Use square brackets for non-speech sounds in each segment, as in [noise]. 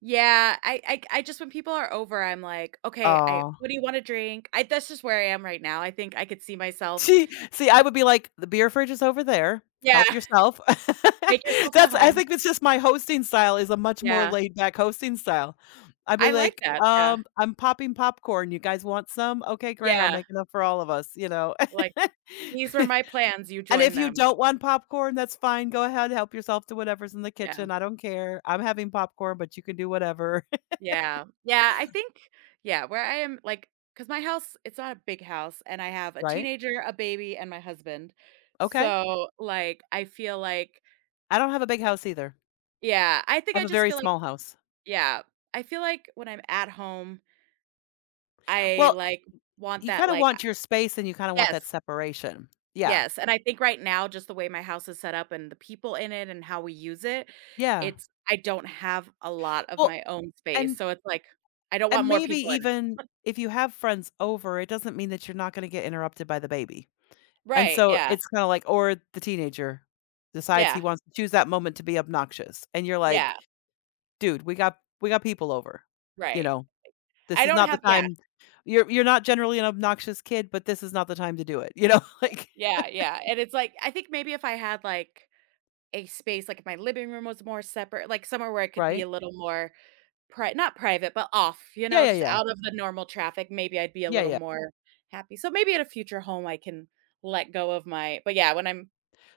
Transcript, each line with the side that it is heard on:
right: Yeah, I I I just when people are over, I'm, like, "Okay, I
left: Aw.
right: what do you wanna drink?" I that's just where I am right now, I think I could see myself
left: See see, I would be, like, "The beer fridge is over there,
right: Yeah.
left: help yourself." [laughs]
right: "Make yourself at
left: That's I
right: home."
left: think it's just my hosting style is a much more
right: Yeah.
left: laid back hosting style. I'd be,
right: I like
left: like,
right: that, yeah.
left: "Um, I'm popping popcorn, you guys want some? Okay, great, I'll
right: Yeah.
left: make enough for all of us," you know.
right: Like, these
left: [laughs]
right: are my plans, you
left: "And
right: join
left: if you
right: them.
left: don't want popcorn, that's fine, go ahead help yourself to whatever's in the
right: Yeah.
left: kitchen, I don't care. I'm having popcorn, but, you can do whatever." [laughs]
right: Yeah, yeah, I think yeah, where I am like, 'cause my house, it's not a big house, and I have a
left: Right.
right: teenager, a baby, and my husband,
left: Okay.
right: so, like, I feel like
left: I don't have a big house either.
right: Yeah, I think
left: I
right: I
left: have a
right: just
left: very
right: feel like
left: small house.
right: yeah, I feel like, when I'm at home I,
left: Well,
right: like, want
left: you
right: that,
left: kinda
right: like, a
left: want your space and you kinda want that
right: yes.
left: separation, yeah.
right: Yes, and I think right now, just the way my house is set up and the people in it and how we use it,
left: Yeah.
right: it's I don't have a lot of
left: Well
right: my own space,
left: and
right: so it's, like, I don't want
left: And
right: more
left: maybe
right: people in
left: even
right: it.
left: if you have friends over, it doesn't mean that you're not gonna get interrupted by the baby. And
right: Right,
left: so,
right: yeah.
left: it's kinda, like or the teenager decides he
right: Yeah.
left: wants to choose that moment to be obnoxious, and you're, like,
right: Yeah.
left: "Dude, we got we got people over, you
right: Right.
left: know, this
right: I
left: is
right: don't
left: not the
right: have yeah.
left: time you're you're not generally an obnoxious kid, but, this is not the time to do it," you know, like
right: Yeah, yeah,
left: [chuckles]
right: and it's, like I think maybe if I had, like, a space, like, my living room was more separate like, somewhere where I could be
left: Right.
right: a little more pri not private, but, off, you
left: Yeah,
right: know,
left: yeah,
right: just
left: yeah.
right: out of the normal traffic, maybe I'd be a
left: Yeah,
right: little
left: yeah.
right: more happy. So maybe at a future home I can let go of my but, yeah, when I'm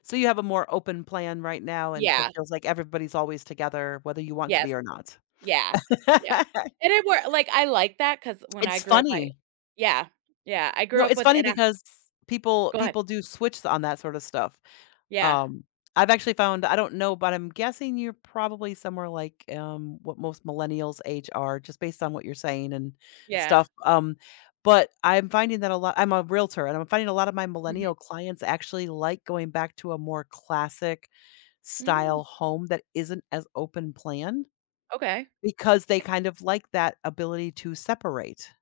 left: So you have a more open plan right now, and so it
right: Yeah.
left: feels like everybody's always together, whether you want to
right: Yes,
left: be or not.
right: yeah, yeah,
left: [laughs]
right: and it worked like, I like that 'cause when I
left: It's
right: grew up I
left: funny.
right: yeah, yeah, I
left: No,
right: grew up
left: it's
right: with
left: funny
right: and I
left: because people
right: Go ahead.
left: people do switch on that sorta stuff.
right: Yeah.
left: Um, I've actually found I don't know, but I'm guessing you're probably somewhere, like, um, what most millennials age are just based on what you're saying and
right: Yeah.
left: stuff, um, but, I'm finding that a lot I'm a realtor and I'm finding a lot of my
right: Mhm.
left: millennial clients actually like going back to a more classic
right: Mm.
left: style home that isn't as open plan,
right: Okay.
left: because they kind of like that ability to separate.